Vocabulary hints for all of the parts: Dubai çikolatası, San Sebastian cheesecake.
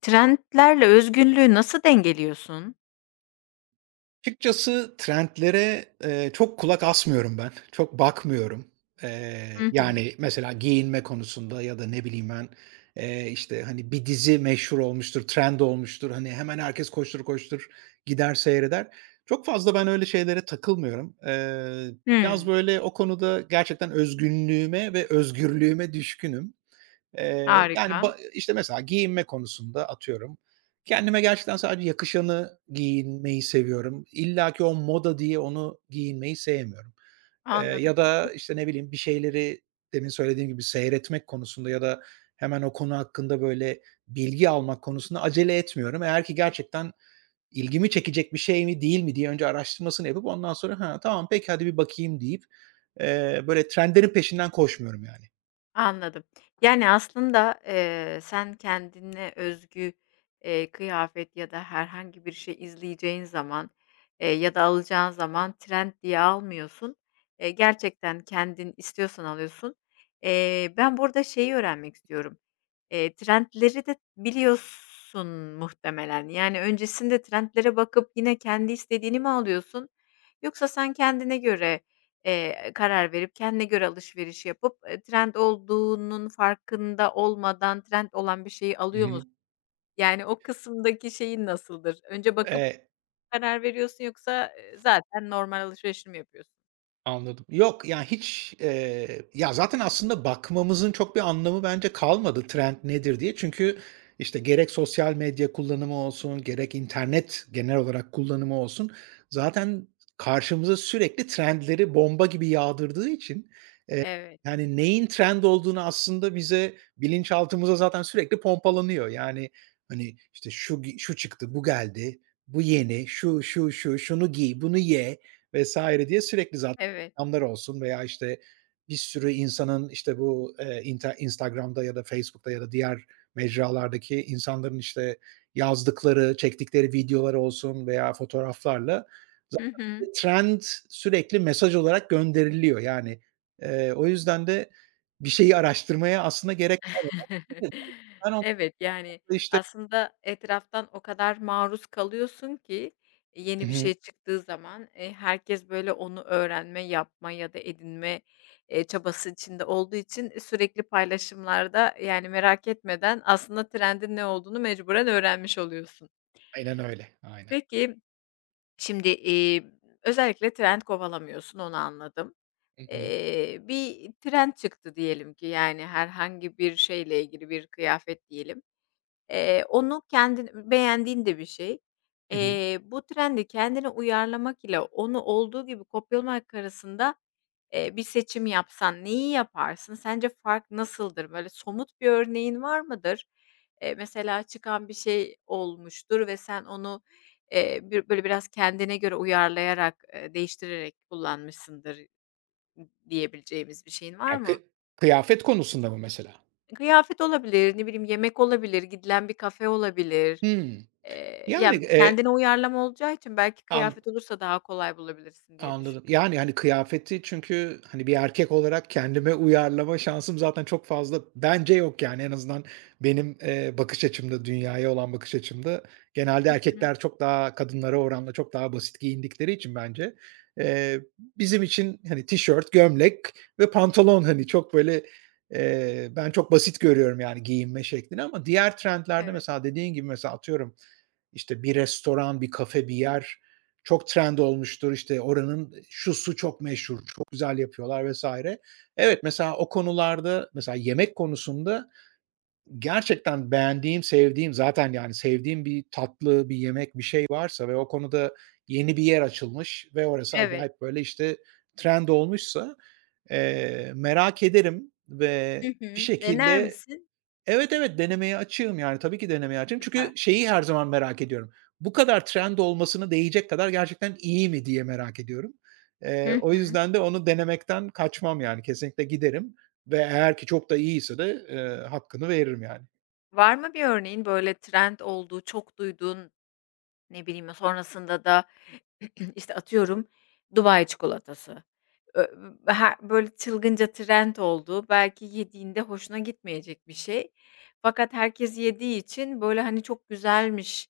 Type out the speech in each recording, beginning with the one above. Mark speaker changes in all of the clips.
Speaker 1: Trendlerle özgünlüğü nasıl dengeliyorsun?
Speaker 2: Açıkçası trendlere, çok kulak asmıyorum ben. Çok bakmıyorum.
Speaker 1: Hı
Speaker 2: Eee,
Speaker 1: hı.
Speaker 2: yani, mesela giyinme konusunda ya da ne bileyim ben, işte, hani, bir dizi meşhur olmuştur, trend olmuştur. Hani, hemen herkes koştur koştur gider seyreder. Çok fazla ben öyle şeylere takılmıyorum. Biraz
Speaker 1: Hımm.
Speaker 2: böyle o konuda gerçekten özgünlüğüme ve özgürlüğüme düşkünüm. Eee, yani,
Speaker 1: Harika.
Speaker 2: işte, mesela giyinme konusunda atıyorum, kendime gerçekten sadece yakışanı giyinmeyi seviyorum. İlla ki o moda diye onu giyinmeyi sevmiyorum. Eee,
Speaker 1: Anladım.
Speaker 2: ya da,
Speaker 1: Peki.
Speaker 2: işte, ne bileyim, bir şeyleri demin söylediğim gibi seyretmek konusunda ya da hemen o konu hakkında, böyle, bilgi almak konusunda acele etmiyorum. Eğer ki gerçekten ilgimi çekecek bir şey mi değil mi diye önce araştırmasını yapıp ondan sonra, "Ha, tamam, peki, hadi bir bakayım." deyip, böyle, trendlerin peşinden koşmuyorum yani.
Speaker 1: Anladım. Yani, aslında, sen kendine özgü, kıyafet ya da herhangi bir şey izleyeceğin zaman, ya da alacağın zaman trend diye almıyorsun. Gerçekten kendin istiyorsan alıyorsun. Ben burada şeyi öğrenmek istiyorum. Trendleri de biliyorsun muhtemelen. Yani, öncesinde trendlere bakıp yine kendi istediğini mi alıyorsun? Yoksa sen kendine göre karar verip kendine göre alışveriş yapıp, trend olduğunun farkında olmadan trend olan bir şeyi
Speaker 2: Hı
Speaker 1: alıyor
Speaker 2: hı.
Speaker 1: musun? Yani o kısımdaki şeyin nasıldır? Önce bakıp
Speaker 2: Eee,
Speaker 1: karar veriyorsun yoksa, zaten normal alışverişini mi yapıyorsun?
Speaker 2: Anladım. Yok, yani, hiç, ya, zaten aslında bakmamızın çok bir anlamı bence kalmadı trend nedir diye. Çünkü, işte, gerek sosyal medya kullanımı olsun, gerek internet genel olarak kullanımı olsun zaten karşımıza sürekli trendleri bomba gibi yağdırdığı için
Speaker 1: Evet,
Speaker 2: yani, neyin trend olduğunu aslında bize bilinçaltımıza zaten sürekli pompalanıyor. Yani, hani, işte, şu çıktı, bu geldi, bu yeni, şunu giy, bunu ye vs. diye sürekli zaten
Speaker 1: evet.
Speaker 2: reklamlar olsun veya, işte, bir sürü insanın, işte, bu, inte Instagram'da ya da Facebook'ta ya da diğer mecralardaki insanların, işte, yazdıkları, çektikleri videolar olsun veya fotoğraflarla
Speaker 1: Hı hı.
Speaker 2: zaten trend sürekli mesaj olarak gönderiliyor. Yani, o yüzden de bir şeyi araştırmaya aslında gerek kalmadan ben onda
Speaker 1: Evet, yani,
Speaker 2: işte.
Speaker 1: aslında etraftan o kadar maruz kalıyorsun ki
Speaker 2: Hı
Speaker 1: yeni bir
Speaker 2: hı.
Speaker 1: şey çıktığı zaman, herkes böyle onu öğrenme, yapma ya da edinme, çabası içinde olduğu için sürekli paylaşımlarda, yani, merak etmeden aslında trendin ne olduğunu mecburen öğrenmiş oluyorsun.
Speaker 2: Aynen öyle. Aynen.
Speaker 1: Peki, şimdi, özellikle trend kovalamıyorsun, onu anladım.
Speaker 2: Hı hı.
Speaker 1: Bir trend çıktı diyelim ki, yani, herhangi bir şeyle ilgili bir kıyafet diyelim. Onu kendin beğendiğin de bir şey.
Speaker 2: Hı hı.
Speaker 1: Bu trendi kendine uyarlamak ile onu olduğu gibi kopyalamak arasında, bir seçim yapsan neyi yaparsın? Sence fark nasıldır? Böyle somut bir örneğin var mıdır? Mesela çıkan bir şey olmuştur ve sen onu, bir böyle biraz kendine göre uyarlayarak, değiştirerek kullanmışsındır diyebileceğimiz bir şeyin var
Speaker 2: Ya,
Speaker 1: mı?
Speaker 2: kıyafet konusunda mı mesela?
Speaker 1: Kıyafet olabilir, ne bileyim yemek olabilir, gidilen bir kafe olabilir.
Speaker 2: Hımm. Yani,
Speaker 1: Ya, kendine uyarlama olacağı için belki
Speaker 2: an
Speaker 1: kıyafet olursa daha kolay bulabilirsin diye
Speaker 2: Anladım.
Speaker 1: düşündüm.
Speaker 2: Yani, hani, kıyafeti çünkü, hani, bir erkek olarak kendime uyarlama şansım zaten çok fazla bence yok, yani, en azından benim, bakış açımda, dünyaya olan bakış açımda genelde
Speaker 1: Hı hı.
Speaker 2: erkekler çok daha kadınlara oranla çok daha basit giyindikleri için bence, eee, bizim için, hani, tişört, gömlek ve pantolon, hani, çok böyle, ben çok basit görüyorum, yani, giyinme şeklini ama diğer trendlerde
Speaker 1: Evet.
Speaker 2: mesela dediğin gibi mesela atıyorum işte bir restoran, bir kafe, bir yer çok trend olmuştur. İşte oranın şu çok meşhur, çok güzel yapıyorlar vesaire. Evet, mesela o konularda, mesela yemek konusunda gerçekten beğendiğim, sevdiğim zaten yani sevdiğim bir tatlı, bir yemek, bir şey varsa ve o konuda yeni bir yer açılmış ve orası
Speaker 1: Evet.
Speaker 2: acayip böyle işte trend olmuşsa, merak ederim ve
Speaker 1: Hı
Speaker 2: bir
Speaker 1: hı. Dener
Speaker 2: şekilde.
Speaker 1: misin?
Speaker 2: Evet, evet, denemeye açığım, yani, tabii ki denemeye açığım.
Speaker 1: Süper.
Speaker 2: Çünkü şeyi her zaman merak ediyorum. Bu kadar trend olmasına değecek kadar gerçekten iyi mi diye merak ediyorum. Eee,
Speaker 1: Hı
Speaker 2: o
Speaker 1: hı.
Speaker 2: yüzden de onu denemekten kaçmam, yani, kesinlikle giderim ve eğer ki çok da iyiyse de, hakkını veririm, yani.
Speaker 1: Var mı bir örneğin, böyle, trend olduğu, çok duyduğun, ne bileyim, sonrasında da İşte, atıyorum, Dubai çikolatası. Ö Her böyle çılgınca trend oldu. Belki yediğinde hoşuna gitmeyecek bir şey. Fakat herkes yediği için, böyle, hani, çok güzelmiş,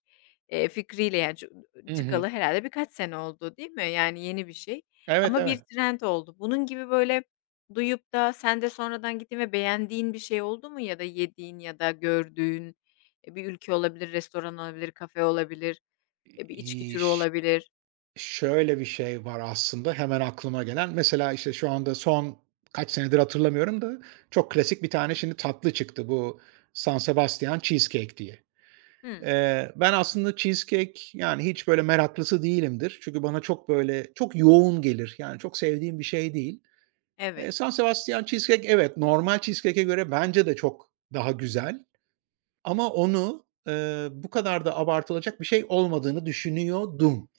Speaker 1: fikriyle, yani,
Speaker 2: Hı hı.
Speaker 1: çıkalı herhalde birkaç sene oldu, değil mi? Yani, yeni bir şey
Speaker 2: Evet,
Speaker 1: ama
Speaker 2: evet.
Speaker 1: bir trend oldu. Bunun gibi, böyle, duyup da sen de sonradan gittiğin ve beğendiğin bir şey oldu mu ya da yediğin ya da gördüğün, bir ülke olabilir, restoran olabilir, kafe olabilir, bir içki
Speaker 2: İii,
Speaker 1: türü
Speaker 2: ş
Speaker 1: olabilir?
Speaker 2: Şöyle bir şey var aslında hemen aklıma gelen. Mesela, işte, şu anda son kaç senedir hatırlamıyorum da çok klasik bir tane şimdi tatlı çıktı bu San Sebastian cheesecake diye.
Speaker 1: Hıı.
Speaker 2: Ben aslında cheesecake, yani, hiç böyle meraklısı değilimdir. Çünkü bana çok böyle, çok yoğun gelir. Yani, çok sevdiğim bir şey değil.
Speaker 1: Evet.
Speaker 2: San Sebastian cheesecake evet, normal cheesecake'e göre bence de çok daha güzel ama onu, bu kadar da abartılacak bir şey olmadığını düşünüyordum.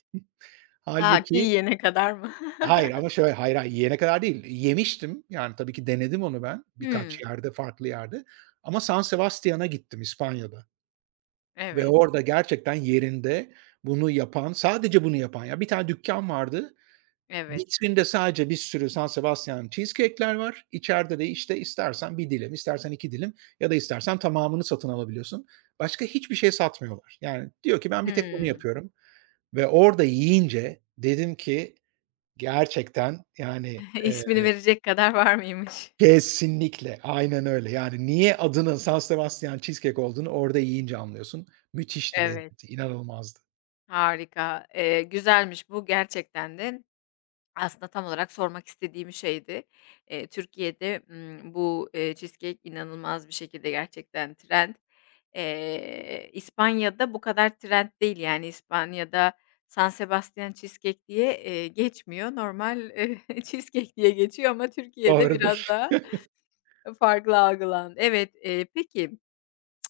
Speaker 1: Ta ki
Speaker 2: Halbuki.
Speaker 1: yiyene kadar mı?
Speaker 2: Hayır ama şöyle, hayır, hayır, yiyene kadar değil. Yemiştim. Yani, tabii ki denedim onu ben birkaç
Speaker 1: Hımm.
Speaker 2: yerde, farklı yerde ama San Sebastian'a gittim İspanya'da. Ve
Speaker 1: Evet,
Speaker 2: orada gerçekten yerinde bunu yapan, sadece bunu yapan ya, bir tane dükkân vardı.
Speaker 1: evet.
Speaker 2: Vitrinde sadece bir sürü San Sebastian cheesecake'ler var. İçeride de, işte, istersen bir dilim, istersen 2 dilim ya da istersen tamamını satın alabiliyorsun. Başka hiçbir şey satmıyorlar. Yani diyor ki, "Ben bir tek bunu
Speaker 1: Hımm.
Speaker 2: yapıyorum." Ve orada yiyince dedim ki, gerçekten, yani,
Speaker 1: İsmini verecek kadar var mıymış?
Speaker 2: Kesinlikle, aynen öyle. Yani niye adının San Sebastian cheesecake olduğunu orada yiyince anlıyorsun. Müthişti
Speaker 1: Evet,
Speaker 2: lezzeti, inanılmazdı.
Speaker 1: harika. Güzelmiş bu gerçekten de. Aslında tam olarak sormak istediğim şeydi. Türkiye'de, bu, cheesecake inanılmaz bir şekilde gerçekten trend. İspanya'da bu kadar trend değil, yani, İspanya'da San Sebastian cheesecake diye, geçmiyor. Normal, cheesecake diye geçiyor ama Türkiye'de biraz
Speaker 2: Doğrudur.
Speaker 1: daha farklı algılandı. Evet, peki.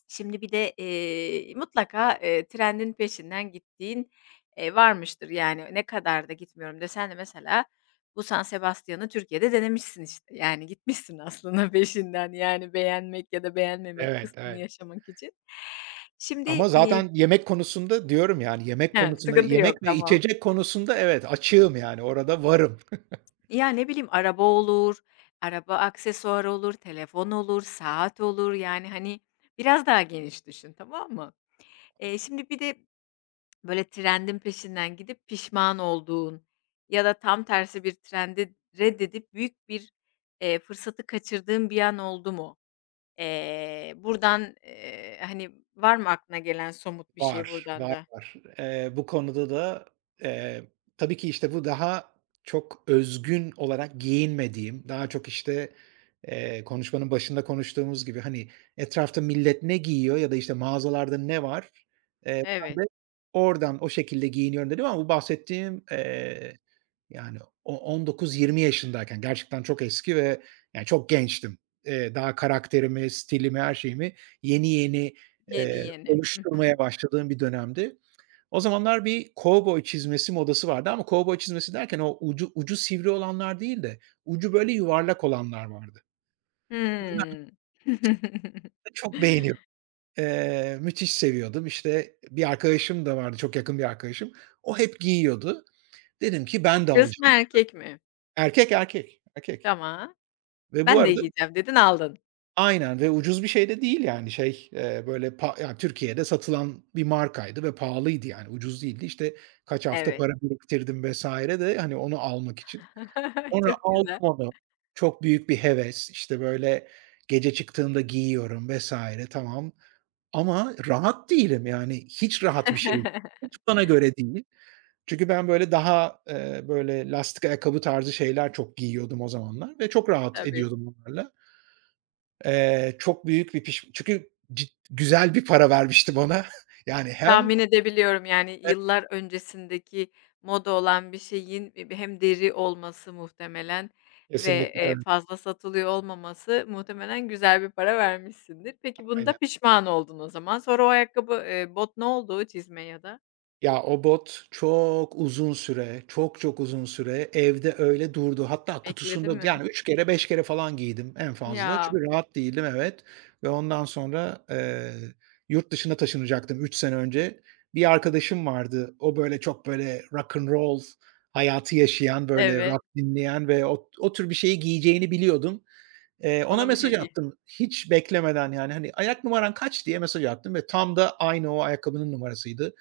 Speaker 1: Şimdi bir de, mutlaka, trendin peşinden gittiğin, varmıştır. Yani, ne kadar da gitmiyorum desen de mesela bu San Sebastian'ı Türkiye'de denemişsin, işte. Yani, gitmişsin aslında peşinden, yani, beğenmek ya da beğenmemek
Speaker 2: Evet,
Speaker 1: kısmını
Speaker 2: evet.
Speaker 1: yaşamak için. Şimdi,
Speaker 2: Ama
Speaker 1: iii
Speaker 2: zaten yemek konusunda diyorum yani yemek
Speaker 1: He,
Speaker 2: konusunda
Speaker 1: sıkıntı yok,
Speaker 2: yemek ve
Speaker 1: tamam.
Speaker 2: içecek konusunda evet açığım yani orada varım.
Speaker 1: Ya, ne bileyim, araba olur, araba aksesuarı olur, telefon olur, saat olur. Yani, hani, biraz daha geniş düşün, tamam mı? Şimdi bir de böyle trendin peşinden gidip pişman olduğun ya da tam tersi bir trendi reddedip büyük bir, fırsatı kaçırdığın bir an oldu mu? Buradan, hani, var mı aklına gelen somut bir şey
Speaker 2: Var,
Speaker 1: buradan
Speaker 2: var,
Speaker 1: da?
Speaker 2: var. Bu konuda da, eee, tabii ki, işte, bu daha çok özgün olarak giyinmediğim, daha çok, işte, konuşmanın başında konuştuğumuz gibi, hani, etrafta millet ne giyiyor ya da, işte, mağazalarda ne var, eee,
Speaker 1: Evet,
Speaker 2: ben de oradan, o şekilde giyiniyorum dedim ama bu bahsettiğim, yani o 19-20 yaşındayken gerçekten çok eski ve yani çok gençtim. Daha karakterimi, stilimi, her şeyimi yeni yeni,
Speaker 1: yeni yeni. Hı hı.
Speaker 2: oluşturmaya başladığım bir dönemdi. O zamanlar bir kovboy çizmesi modası vardı ama kovboy çizmesi derken o ucu sivri olanlar değil de ucu böyle yuvarlak olanlar vardı. Ve ben
Speaker 1: Hımm.
Speaker 2: de çok beğeniyordum. Müthiş seviyordum. İşte bir arkadaşım da vardı, çok yakın bir arkadaşım. O hep giyiyordu. Dedim ki ben de
Speaker 1: Kız mı
Speaker 2: alacağım.
Speaker 1: erkek mi?
Speaker 2: Erkek, erkek, erkek
Speaker 1: Tamam.
Speaker 2: ve bu
Speaker 1: "Ben de
Speaker 2: arada.
Speaker 1: giyeceğim." dedin, aldın.
Speaker 2: Aynen ve ucuz bir şey de değil yani şey, böyle ya, Türkiye'de satılan bir markaydı ve pahalıydı yani ucuz değildi. İşte kaç hafta
Speaker 1: Evet.
Speaker 2: para biriktirdim vesaire de hani onu almak için. Sonra
Speaker 1: Çok
Speaker 2: aldım
Speaker 1: güzel.
Speaker 2: onu. Çok büyük bir heves, işte, böyle gece çıktığımda giyiyorum vesaire tamam ama rahat değilim yani hiç rahat bir şey değil. Hiç bana göre değil. Çünkü ben böyle daha, böyle lastik ayakkabı tarzı şeyler çok giyiyordum o zamanlar ve çok rahat
Speaker 1: Tabii.
Speaker 2: ediyordum onlarla. Çok büyük bir çünkü güzel bir para vermiştim ona. Yani hem.
Speaker 1: Tahmin edebiliyorum, yani, yıllar öncesindeki moda olan bir şeyin, hem deri olması muhtemelen ve,
Speaker 2: Kesinlikle, evet,
Speaker 1: fazla satılıyor olmaması muhtemelen güzel bir para vermişsindir. Peki, bunda
Speaker 2: aynen.
Speaker 1: pişman oldun o zaman. Sonra o ayakkabı, bot ne oldu çizme ya da?
Speaker 2: Ya, o bot çok uzun süre, çok çok uzun süre evde öyle durdu. Hatta
Speaker 1: Bekledi
Speaker 2: kutusunda
Speaker 1: mi?
Speaker 2: yani 3 kere 5 kere falan giydim en fazla.
Speaker 1: Ya,
Speaker 2: Çünkü rahat değildim, evet. Ve ondan sonra, yurt dışına taşınacaktım 3 sene önce. Bir arkadaşım vardı. O böyle çok böyle rock and roll hayatı yaşayan, böyle
Speaker 1: evet.
Speaker 2: rock dinleyen ve o tür bir şeyi giyeceğini biliyordum. Eee,
Speaker 1: Ona
Speaker 2: ona
Speaker 1: mı
Speaker 2: mesaj
Speaker 1: hediye?
Speaker 2: attım hiç beklemeden yani, hani, "Ayak numaran kaç?" diye mesaj attım ve tam da aynı o ayakkabının numarasıydı.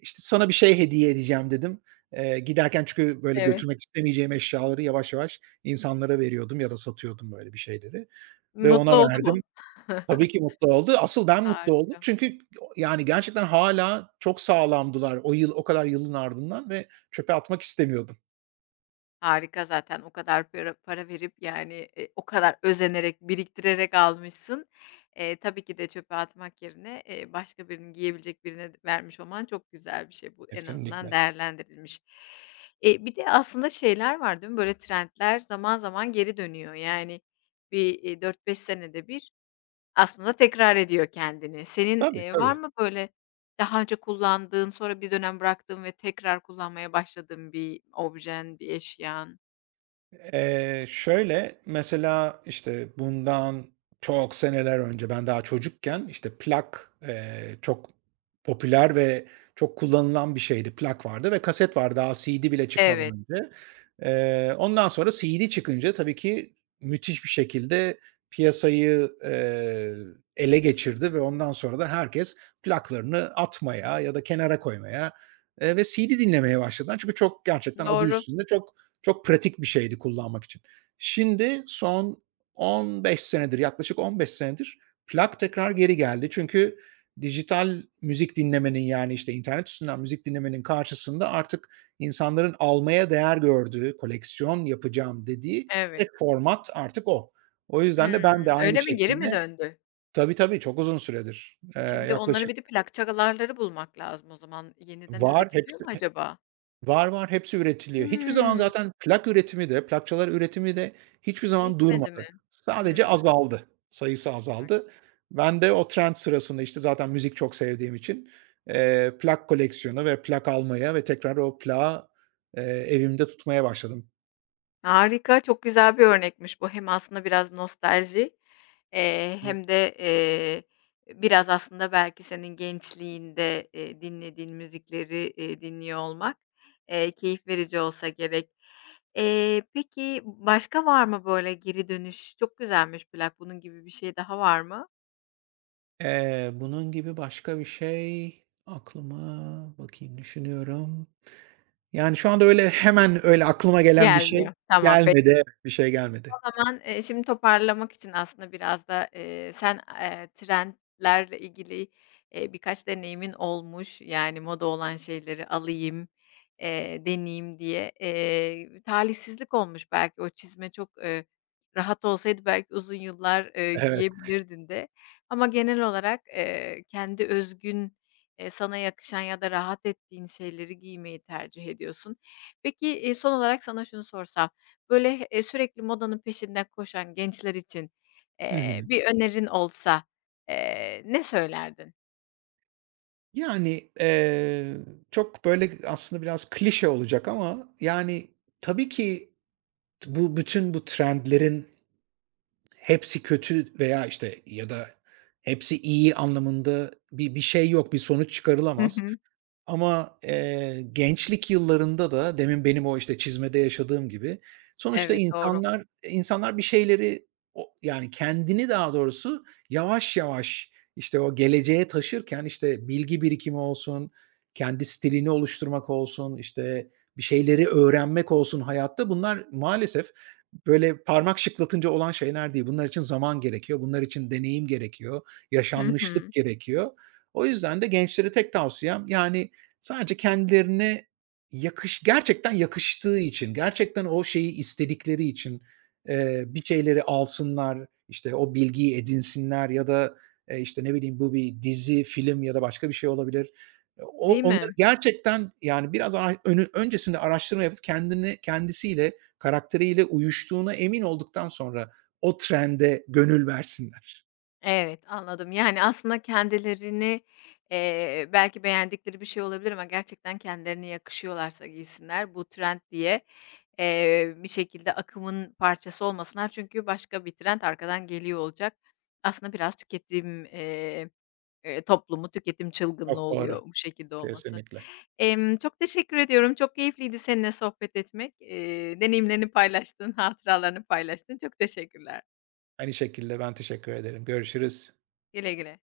Speaker 2: İşte, "Sana bir şey hediye edeceğim." dedim. Giderken çünkü böyle
Speaker 1: Evet.
Speaker 2: götürmek istemeyeceğim eşyaları yavaş yavaş insanlara veriyordum ya da satıyordum böyle bir şeyleri ve
Speaker 1: Mutlu
Speaker 2: ona
Speaker 1: oldu
Speaker 2: verdim.
Speaker 1: mu?
Speaker 2: Tabii ki mutlu oldu. Asıl ben mutlu oldum
Speaker 1: Harika.
Speaker 2: çünkü o yani gerçekten hâlâ çok sağlamdılar o yıl o kadar yılın ardından ve çöpe atmak istemiyordum.
Speaker 1: Harika zaten o kadar para para verip, yani, o kadar özenerek, biriktirerek almışsın. Tabii ki de çöpe atmak yerine, başka birinin giyebilecek birine vermiş olman çok güzel bir şey. Bu en azından
Speaker 2: Kesinlikle.
Speaker 1: değerlendirilmiş. Bir de aslında şeyler var, değil mi? Böyle trendler zaman zaman geri dönüyor. Yani, bir, 4-5 senede bir aslında tekrar ediyor kendini. Senin,
Speaker 2: Tabii,
Speaker 1: var
Speaker 2: tabii.
Speaker 1: mı böyle daha önce kullandığın, sonra bir dönem bıraktığın ve tekrar kullanmaya başladığın bir objen, bir eşyan?
Speaker 2: Şöyle, mesela, işte, bundan çok seneler önce, ben daha çocukken, işte, plak, çok popüler ve çok kullanılan bir şeydi. Plak vardı ve kaset vardı daha CD bile çıkmadan
Speaker 1: Evet,
Speaker 2: önce. Ondan sonra CD çıkınca tabii ki müthiş bir şekilde piyasayı, ele geçirdi ve ondan sonra da herkes plaklarını atmaya ya da kenara koymaya, ve CD dinlemeye başladılar. Çünkü çok gerçekten adı
Speaker 1: doğru.
Speaker 2: üstünde çok çok pratik bir şeydi kullanmak için. Şimdi son 15 senedir, yaklaşık 15 senedir plak tekrar geri geldi. Çünkü dijital müzik dinlemenin, yani, işte, internet üstünden müzik dinlemenin karşısında artık insanların almaya değer gördüğü, koleksiyon yapacağım dediği tek
Speaker 1: Evet.
Speaker 2: format artık o. O yüzden de ben
Speaker 1: Hımm,
Speaker 2: de aynı
Speaker 1: öyle mi? Geri
Speaker 2: şekilde.
Speaker 1: mi döndü?
Speaker 2: Tabii, tabii, çok uzun süredir. Eee,
Speaker 1: Şimdi onların
Speaker 2: yaklaşık
Speaker 1: bir de plakçalarları bulmak lazım o zaman. Yeniden
Speaker 2: Var,
Speaker 1: üretiliyor mu
Speaker 2: hepsi.
Speaker 1: acaba?
Speaker 2: Var, var, hepsi üretiliyor. Hiçbir zaman
Speaker 1: Hımm,
Speaker 2: zaten plak üretimi de, plakçalar üretimi de hiçbir zaman
Speaker 1: bitmedi mi?
Speaker 2: durmadı. Sadece
Speaker 1: Hımm.
Speaker 2: azaldı, sayısı azaldı. Ben de o trend sırasında, işte, zaten müzik çok sevdiğim için, plak koleksiyonu ve plak almaya ve tekrar o plağı, eee, evimde tutmaya başladım.
Speaker 1: Harika, çok güzel bir örnekmiş bu. Hem aslında biraz nostalji,
Speaker 2: Hı.
Speaker 1: hem de, biraz aslında belki senin gençliğinde, dinlediğin müzikleri, dinliyor olmak, keyif verici olsa gerek. Peki başka var mı böyle geri dönüş? Çok güzelmiş plak. Bunun gibi bir şey daha var mı?
Speaker 2: Bunun gibi başka bir şey aklıma bakayım düşünüyorum. Yani şu anda öyle hemen öyle aklıma gelen bir şey
Speaker 1: Gelmiyor. Tamam.
Speaker 2: gelmedi. Evet, bir şey gelmedi.
Speaker 1: Zaman, şimdi toparlamak için aslında biraz da, sen, trendlerle ilgili, birkaç deneyimin olmuş. Yani moda olan şeyleri alayım, deneyeyim diye. Talihsizlik olmuş belki o çizme çok, rahat olsaydı belki uzun yıllar,
Speaker 2: Evet.
Speaker 1: giyebilirdin de. Ama genel olarak, kendi özgün, sana yakışan ya da rahat ettiğin şeyleri giymeyi tercih ediyorsun. Peki, son olarak sana şunu sorsam böyle, sürekli modanın peşinden koşan gençler için,
Speaker 2: Hı hı.
Speaker 1: bir önerin olsa, ne söylerdin?
Speaker 2: Yani, çok böyle aslında biraz klişe olacak ama yani tabii ki. Bu bütün bu trendlerin hepsi kötü veya, işte, ya da hepsi iyi anlamında bir şey yok, bir sonuç
Speaker 1: Hı
Speaker 2: çıkarılamaz.
Speaker 1: hı.
Speaker 2: Ama, gençlik yıllarında da demin benim o, işte, çizmede yaşadığım gibi sonuçta
Speaker 1: Evet, doğru.
Speaker 2: insanlar bir şeyleri o yani kendini daha doğrusu yavaş yavaş, işte, o geleceğe taşırken, işte, bilgi birikimi olsun, kendi stilini oluşturmak olsun, işte, bir şeyleri öğrenmek olsun hayatta bunlar maalesef böyle parmak şıklatınca olan şeyler değil. Bunlar için zaman gerekiyor, bunlar için deneyim gerekiyor,
Speaker 1: Hı
Speaker 2: yaşanmışlık
Speaker 1: hı.
Speaker 2: gerekiyor. O yüzden de gençlere tek tavsiyem yani. Sadece kendilerine gerçekten yakıştığı için, gerçekten o şeyi istedikleri için, bir şeyleri alsınlar, işte, o bilgiyi edinsinler ya da, işte, ne bileyim, bu bir dizi, film ya da başka bir şey olabilir. O
Speaker 1: Değil
Speaker 2: onları
Speaker 1: mi?
Speaker 2: gerçekten, yani, biraz ara önü öncesinde araştırma yapıp kendini kendisiyle, karakteriyle uyuştuğuna emin olduktan sonra o trende gönül versinler.
Speaker 1: Evet, anladım. Yani, aslında kendilerini, belki beğendikleri bir şey olabilir ama gerçekten kendilerine yakışıyorlarsa giysinler. Bu trend diye, bir şekilde akımın parçası olmasınlar. Çünkü başka bir trend arkadan geliyor olacak. Aslında biraz tüketim, toplumu, tüketim çılgınlığı
Speaker 2: Çok doğru.
Speaker 1: oluyor bu şekilde olması.
Speaker 2: Kesinlikle.
Speaker 1: Çok teşekkür ediyorum. Çok keyifliydi seninle sohbet etmek. Deneyimlerini paylaştın, hatıralarını paylaştın. Çok teşekkürler.
Speaker 2: Aynı şekilde ben teşekkür ederim. Görüşürüz.
Speaker 1: Güle güle.